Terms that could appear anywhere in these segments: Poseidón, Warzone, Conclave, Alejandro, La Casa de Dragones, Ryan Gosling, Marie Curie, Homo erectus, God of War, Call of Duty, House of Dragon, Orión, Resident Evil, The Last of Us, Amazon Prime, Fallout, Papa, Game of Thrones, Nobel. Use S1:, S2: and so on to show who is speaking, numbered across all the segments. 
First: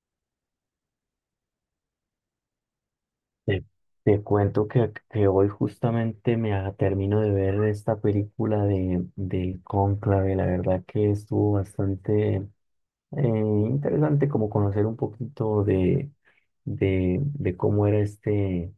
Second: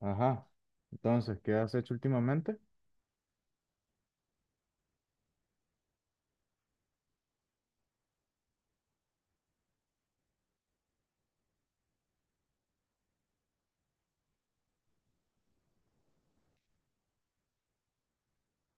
S1: Ajá. Entonces, ¿qué has hecho últimamente?
S2: Te, te cuento que hoy justamente termino de ver esta película del Cónclave. La verdad que estuvo bastante interesante como conocer un poquito de cómo era este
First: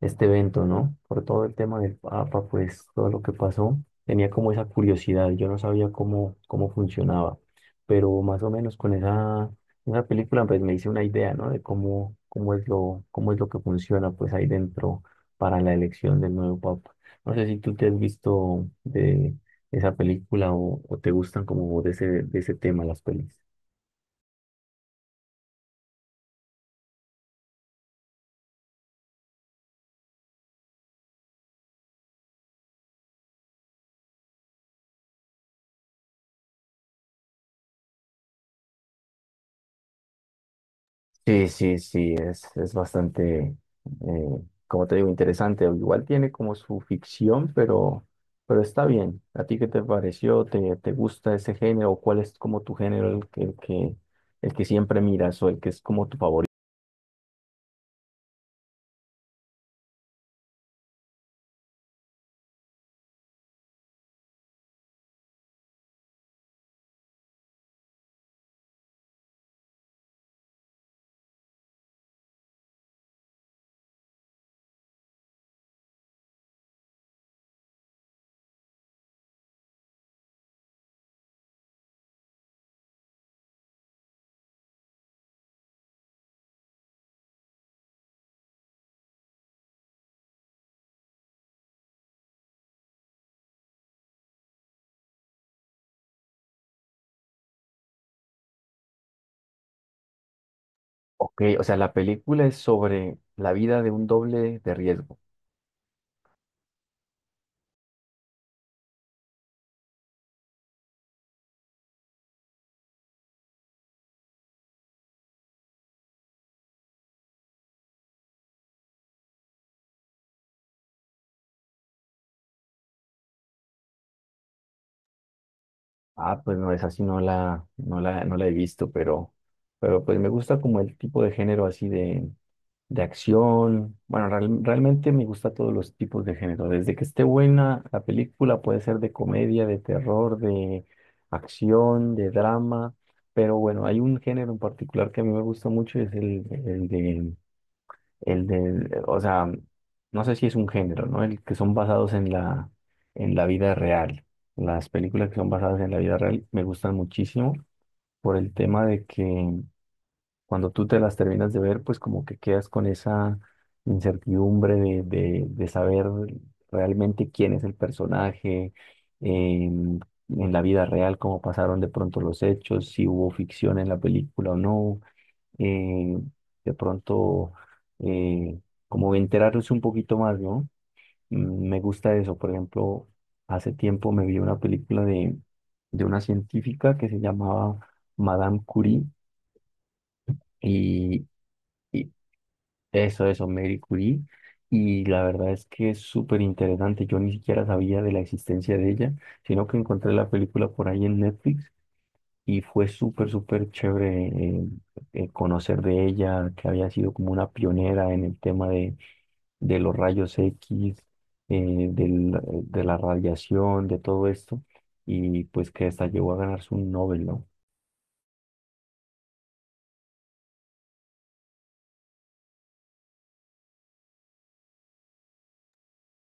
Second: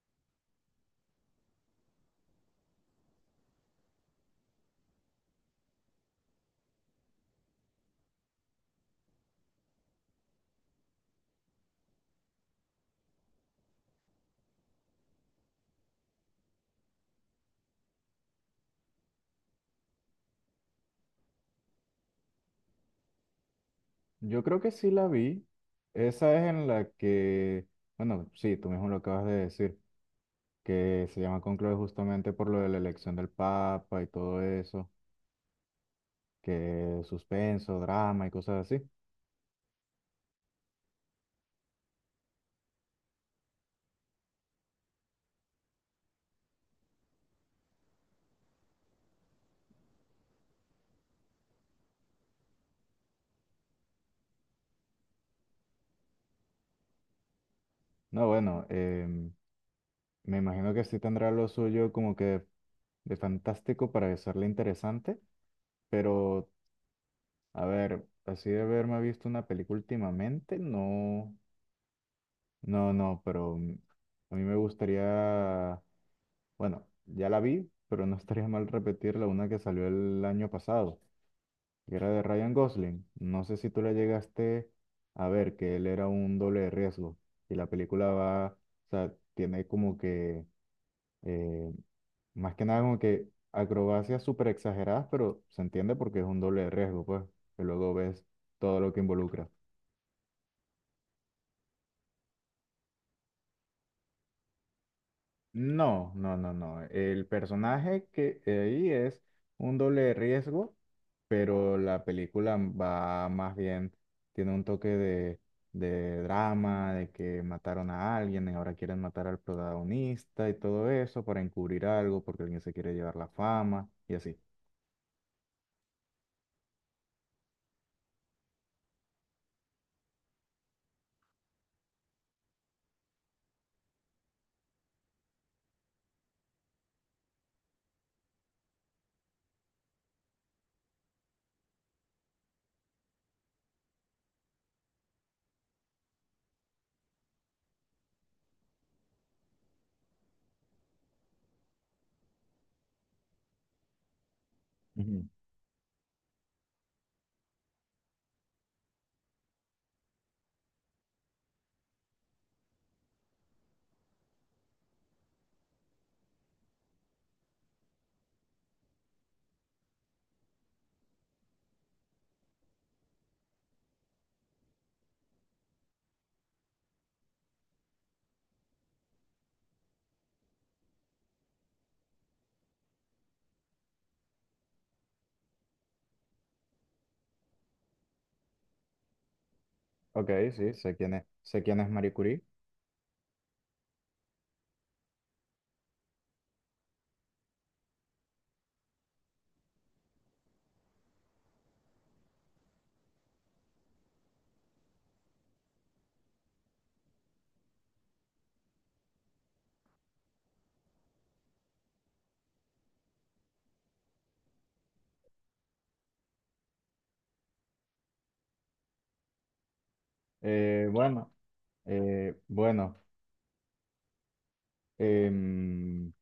S2: este evento, ¿no? Por todo el tema del Papa, pues todo lo que pasó, tenía como esa curiosidad, yo no sabía cómo funcionaba, pero más o menos con esa película pues me hice una idea, ¿no? De cómo es lo que funciona pues ahí dentro para la elección del nuevo Papa. No sé si tú te has visto de esa película o te gustan como de de ese tema las pelis.
S1: Yo creo que sí la vi. Esa es en la que, bueno, sí, tú mismo lo acabas de decir, que se llama Conclave justamente por lo de la elección del Papa y todo eso, que suspenso, drama y cosas así.
S2: Sí, sí, sí, es bastante, eh, como te digo, interesante. Igual tiene como su ficción, pero está bien. ¿A ti qué te pareció? ¿Te gusta ese género? ¿Cuál es como tu género, el que siempre miras o el que es como tu favorito?
S1: No, bueno, me imagino que sí tendrá lo suyo como que de fantástico para hacerle interesante, pero a ver, así de haberme visto una película últimamente, no. No, no, pero a mí me gustaría, bueno, ya la vi, pero no estaría mal repetirla, una que salió el año pasado, que era de Ryan Gosling. No sé si tú la llegaste a ver, que él era un doble de riesgo y la película va, o sea, tiene como que, eh, más que nada como que acrobacias súper exageradas, pero se entiende porque es un doble de riesgo, pues, que luego ves todo lo que involucra.
S2: Ok, o sea, la película es sobre la vida de un doble de riesgo.
S1: No, no, no, no. El personaje que ahí es un doble de riesgo, pero la película va más bien, tiene un toque de drama, de que mataron a alguien y ahora quieren matar al protagonista y todo eso para encubrir algo porque alguien se quiere llevar la fama y así.
S2: Ah, pues no, es así, no la he visto, pero pues me gusta como el tipo de género así de acción. Bueno, realmente me gusta todos los tipos de género. Desde que esté buena la película, puede ser de comedia, de terror, de acción, de drama. Pero bueno, hay un género en particular que a mí me gusta mucho, es o sea, no sé si es un género, ¿no? El que son basados en en la vida real. Las
S1: Ujú.
S2: películas que son basadas en la vida real me gustan muchísimo por el tema de que cuando tú te las terminas de ver, pues como que quedas con esa incertidumbre de saber realmente quién es el personaje, em, en la vida real, cómo pasaron de pronto los hechos, si hubo ficción en la película o no, eh, de pronto eh, como enterarse un poquito más, ¿no? Me gusta eso, por ejemplo, hace tiempo me vi una película de una científica que se llamaba Madame Curie
S1: Ok, sí,
S2: y,
S1: sé quién es
S2: y
S1: Marie Curie.
S2: Eso, eso, Marie Curie. Y la verdad es que es súper interesante. Yo ni siquiera sabía de la existencia de ella, sino que encontré la película por ahí en Netflix y fue súper, súper chévere conocer de ella, que había sido como una pionera en el tema de los rayos X, de la radiación, de todo esto, y pues que hasta llegó a ganarse un Nobel, ¿no?
S1: Bueno, bueno, em,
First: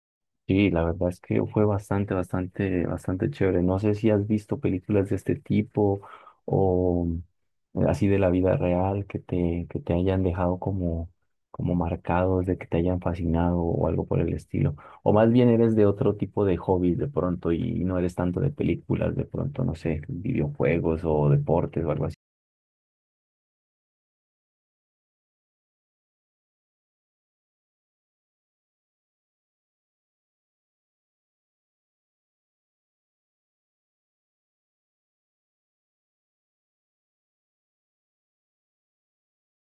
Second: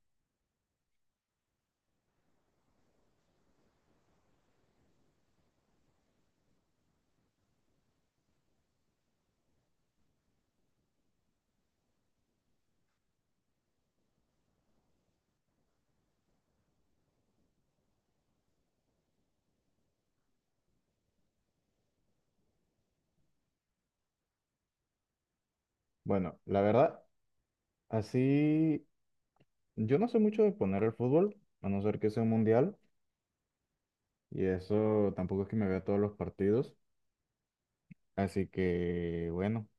S2: Sí, la verdad es que fue bastante, bastante, bastante chévere. No sé si has visto películas de este tipo o así de la vida real que que te hayan dejado como, como marcados, de que te hayan fascinado o algo por el estilo. O más bien eres de otro tipo de hobbies de pronto y no eres tanto de películas, de pronto, no sé, videojuegos o deportes o algo así.
S1: bueno, la verdad, así. Yo no sé mucho de poner el fútbol, a no ser que sea un mundial, y eso tampoco es que me vea todos los partidos. Así que, bueno,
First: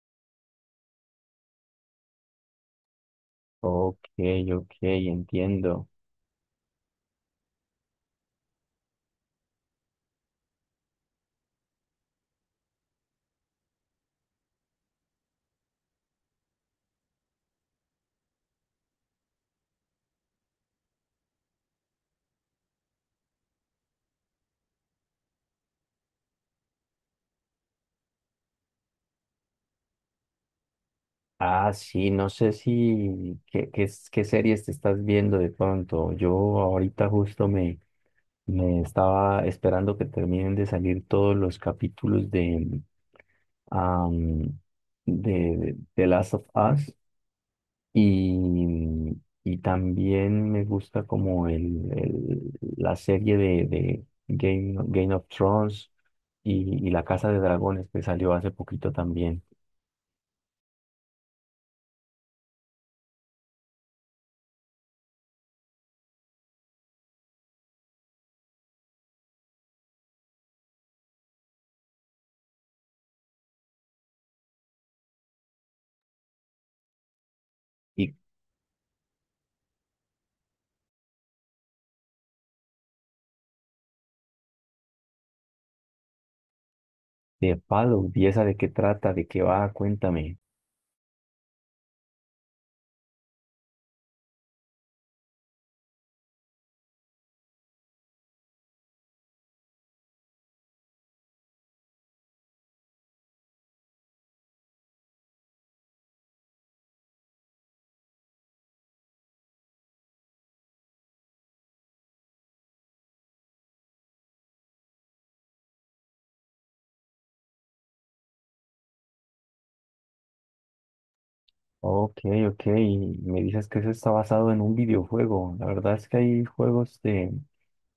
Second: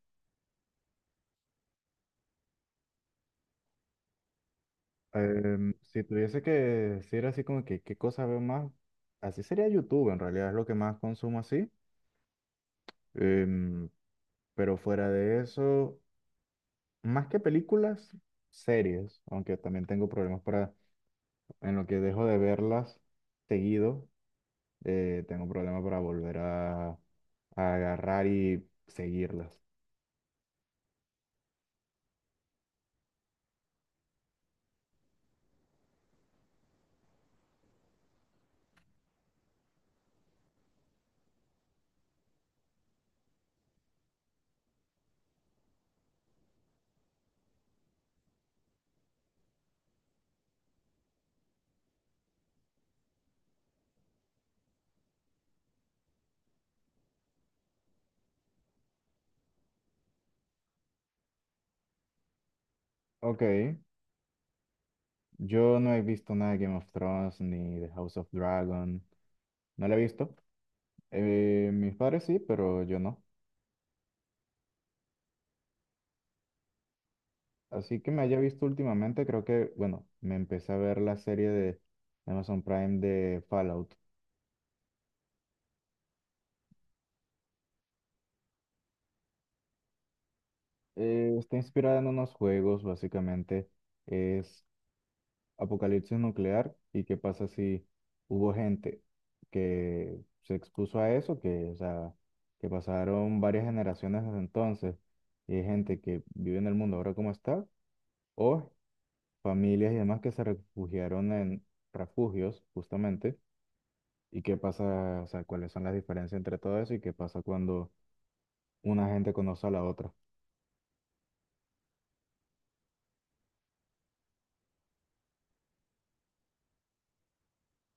S2: Ok, ok, entiendo.
S1: si tuviese que decir así como que qué cosa veo más, así sería YouTube, en realidad es lo que más consumo así. Em, pero fuera de eso, más que películas, series, aunque también tengo problemas para, en lo que dejo de verlas seguido, tengo problemas para volver a agarrar y seguirlas.
S2: Ah, sí, no sé si qué series te estás viendo de pronto. Yo ahorita justo me estaba esperando que terminen de salir todos los capítulos am, de The Last of Us y, y también me gusta como la serie de Game of Thrones y La Casa de Dragones que salió hace poquito también.
S1: Ok, yo no he visto nada de Game of Thrones ni de House of Dragon. No la he visto. Mis padres sí, pero yo no. Así que me haya visto últimamente, creo que, bueno, me empecé a ver la serie de Amazon Prime de Fallout.
S2: De Palo, ¿y esa de qué trata? ¿De qué va? Cuéntame.
S1: Está inspirada en unos juegos, básicamente. Es apocalipsis nuclear y qué pasa si hubo gente que se expuso a eso, que, o sea, que pasaron varias generaciones desde entonces y hay gente que vive en el mundo ahora como está o familias y demás que se refugiaron en refugios, justamente, y qué pasa, o sea, cuáles son las diferencias entre todo eso y qué pasa cuando una gente conoce a la otra.
S2: Ok, ok, me dices que eso está basado en un videojuego. La verdad es que hay juegos de,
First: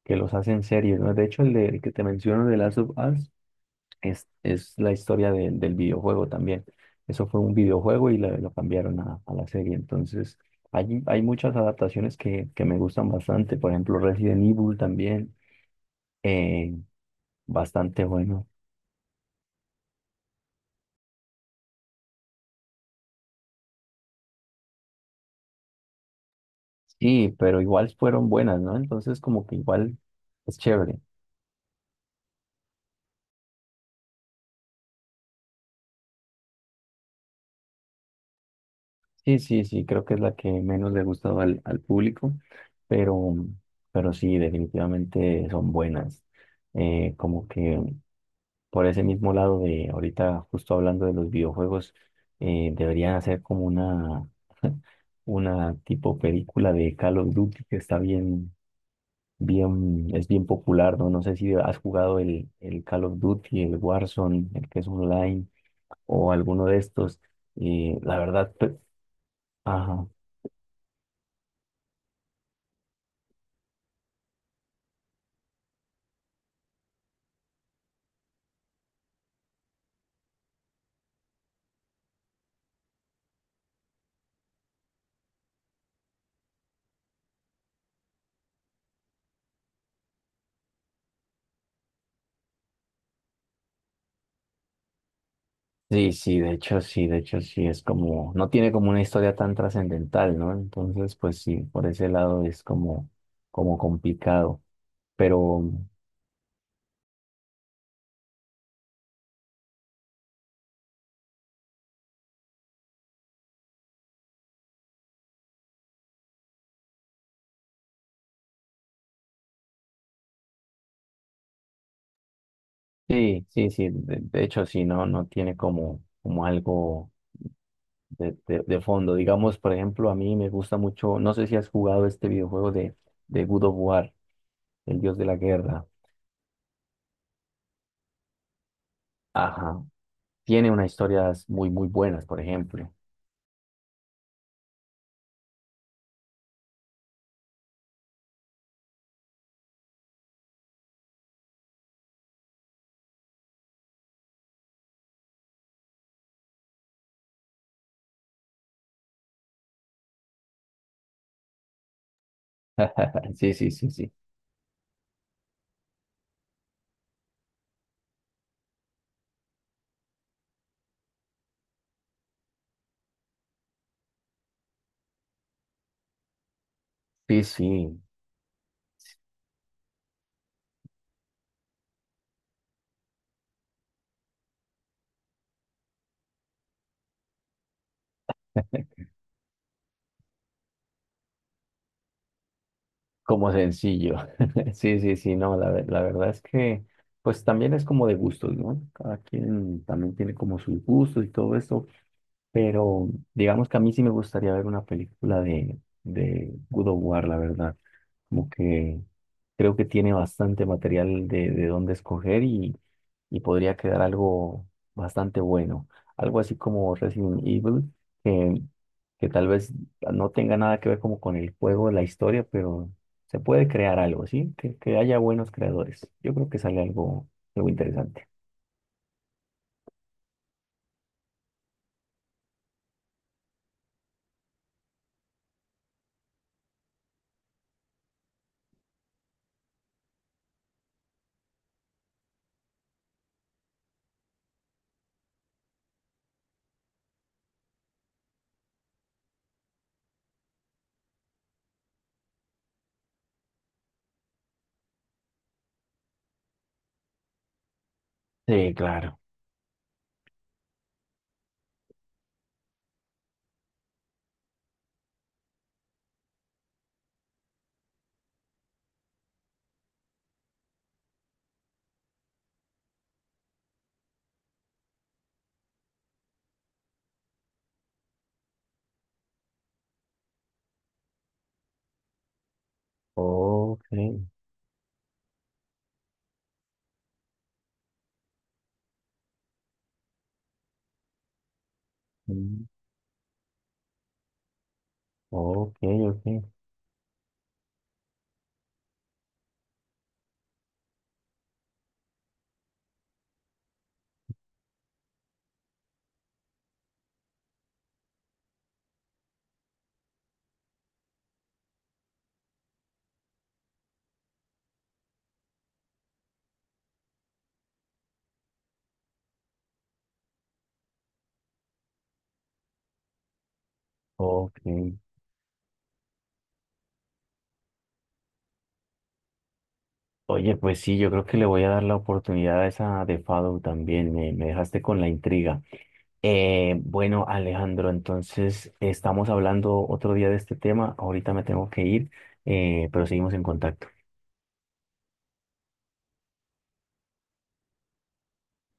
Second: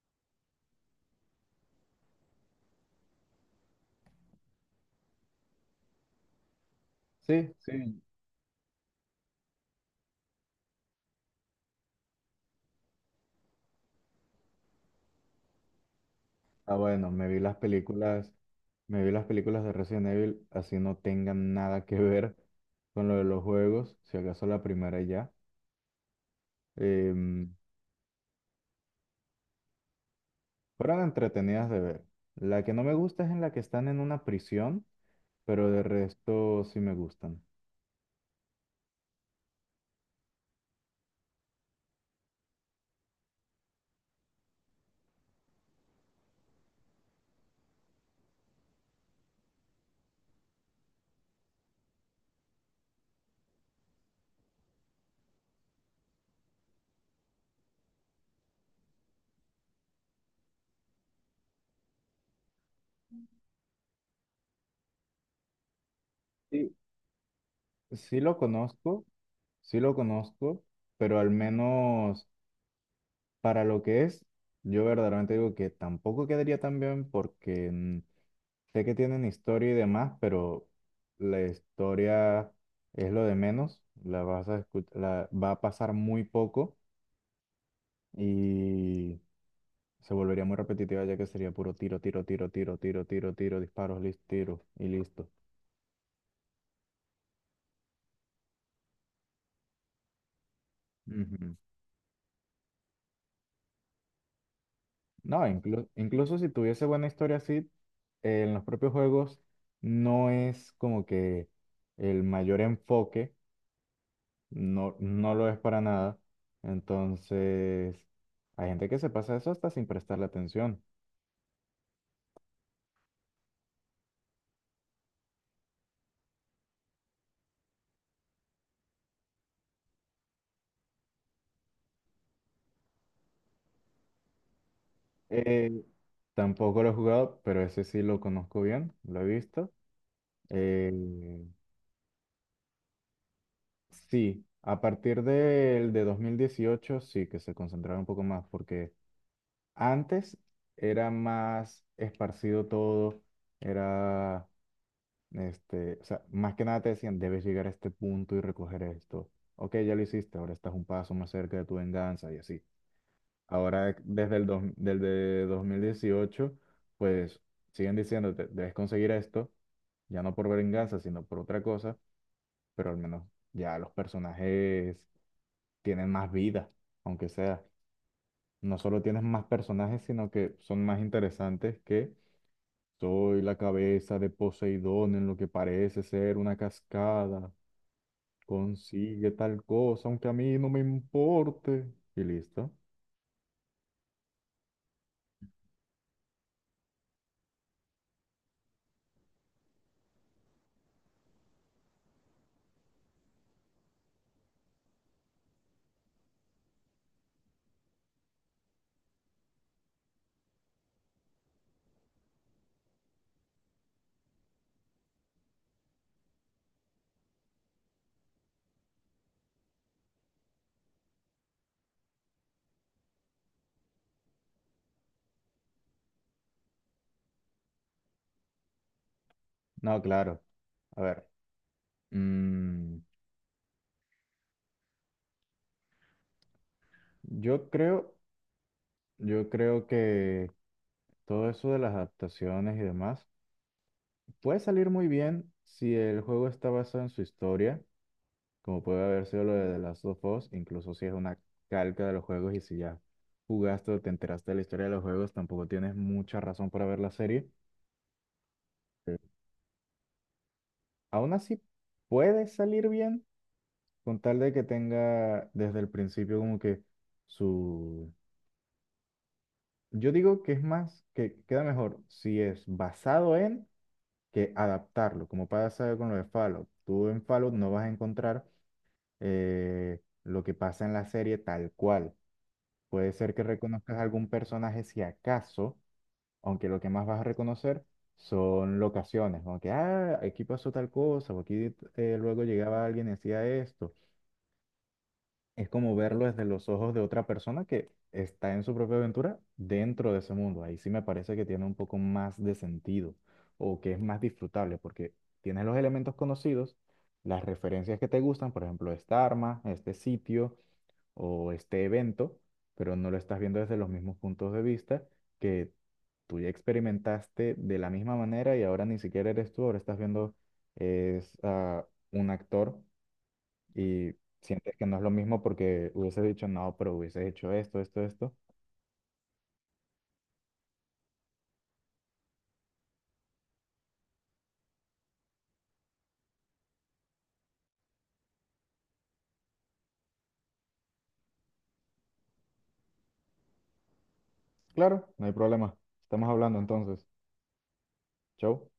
S2: que los hacen series, ¿no? De hecho, el que te menciono de Last of Us es la historia del videojuego también. Eso fue
S1: Sí,
S2: un
S1: sí.
S2: videojuego y lo cambiaron a la serie. Entonces, hay muchas adaptaciones que me gustan bastante. Por ejemplo, Resident Evil también, eh,
S1: Ah, bueno,
S2: bastante bueno.
S1: me vi las películas de Resident Evil, así no tengan nada que ver con lo de los juegos, si acaso la primera y ya.
S2: Sí,
S1: Em,
S2: pero igual fueron buenas, ¿no? Entonces como que igual es
S1: fueron
S2: chévere.
S1: entretenidas de ver. La que no me gusta es en la que están en una prisión, pero de resto sí me gustan.
S2: Sí, sí, sí, creo que es la que menos le ha gustado al público, pero, pero sí, definitivamente son buenas. Como que por ese mismo lado de ahorita, justo hablando de los videojuegos, deberían hacer como una, una tipo película de Call of Duty que está bien, bien, es bien popular, ¿no? No sé si has jugado el Call of Duty, el Warzone, el que es online o alguno
S1: Sí.
S2: de estos. Y la
S1: Sí lo
S2: verdad,
S1: conozco, sí lo
S2: ajá.
S1: conozco, pero al menos para lo que es, yo verdaderamente digo que tampoco quedaría tan bien porque sé que tienen historia y demás, pero la historia es lo de menos, la va a pasar muy poco y se volvería muy repetitiva ya que sería puro tiro, tiro, tiro, tiro, tiro, tiro, tiro, disparos, listo, tiro y listo.
S2: Sí, sí, de hecho, sí, de hecho, sí, es como, no tiene como una historia tan trascendental, ¿no? Entonces, pues sí, por ese lado es como, como complicado.
S1: No,
S2: Pero
S1: incluso si tuviese buena historia así, en los propios juegos no es como que el mayor enfoque, no lo es para nada. Entonces, hay gente que se pasa eso hasta sin prestarle atención.
S2: sí, sí, sí, de hecho, sí, no, no tiene como, como algo de fondo. Digamos, por ejemplo, a mí me gusta mucho, no sé si has jugado este videojuego de God of War, el dios de la
S1: Eh,
S2: guerra.
S1: tampoco lo he jugado, pero ese sí lo conozco bien, lo he visto.
S2: Ajá. Tiene unas
S1: Eh,
S2: historias muy, muy buenas, por ejemplo.
S1: sí, a partir del de 2018 sí que se concentraron un poco más porque antes era más esparcido todo, era, este, o sea, más que nada te decían, debes llegar a este punto y recoger esto. Ok, ya lo hiciste, ahora estás un paso más cerca de tu venganza y así.
S2: Sí, sí, sí,
S1: Ahora,
S2: sí.
S1: desde 2018 pues siguen diciéndote, debes conseguir esto, ya no por venganza, sino por otra cosa, pero al menos ya los personajes tienen más vida, aunque
S2: Sí,
S1: sea.
S2: sí,
S1: No solo tienes más personajes, sino que son más interesantes que. Soy la cabeza de Poseidón en lo que parece ser una cascada. Consigue tal cosa, aunque a mí no me importe. Y listo.
S2: como sencillo. Sí, sí, sí, no, la verdad es pues también es como de gustos, ¿no? Cada quien también tiene como sus gustos y todo eso, pero digamos que a mí sí me gustaría ver una película de God of War, la verdad. Como que creo que tiene bastante material de dónde escoger y podría quedar algo bastante bueno. Algo así como Resident Evil. que, que tal vez no tenga nada que ver como con el juego, la historia, pero se puede crear algo, ¿sí? Que haya buenos creadores. Yo creo que sale algo, algo interesante.
S1: No, claro. A ver. mm, yo creo, yo creo que todo eso de las adaptaciones y demás puede salir muy bien si el juego está basado en su historia, como puede haber sido lo de The Last of Us, incluso si es una calca de los juegos y si ya jugaste o te enteraste de la historia de los juegos, tampoco tienes mucha razón para ver la serie.
S2: Sí,
S1: Eh,
S2: claro.
S1: aún así, puede salir bien con tal de que tenga desde el principio como que su... Yo digo que es más, que queda mejor si es basado en que adaptarlo, como pasa con lo de Fallout. Tú en Fallout no vas a encontrar, lo que pasa en la serie tal cual. Puede ser que
S2: Ok,
S1: reconozcas algún personaje si acaso, aunque lo que más vas a reconocer son locaciones, como que, ah, aquí pasó tal cosa, o aquí, luego
S2: mm,
S1: llegaba alguien y hacía esto. Es
S2: ok,
S1: como
S2: ok,
S1: verlo desde los ojos de otra persona que está en su propia aventura dentro de ese mundo. Ahí sí me parece que tiene un poco más de sentido o que es más disfrutable porque tienes los elementos conocidos, las referencias que te gustan, por ejemplo, esta arma, este sitio o este evento, pero no lo estás viendo desde los mismos puntos de vista que tú ya experimentaste de la misma manera y ahora ni siquiera eres tú, ahora estás viendo es, a un actor, y
S2: ok.
S1: sientes que no es lo mismo porque hubieses dicho no, pero hubieses hecho esto, esto, esto.
S2: Oye, pues sí, yo creo que le voy a dar la oportunidad a esa de Fado también. Me dejaste con la intriga. Bueno, Alejandro, entonces estamos hablando otro día de este tema. Ahorita me tengo que ir, pero seguimos en contacto.
S1: Claro, no hay problema. Estamos hablando entonces. Chau.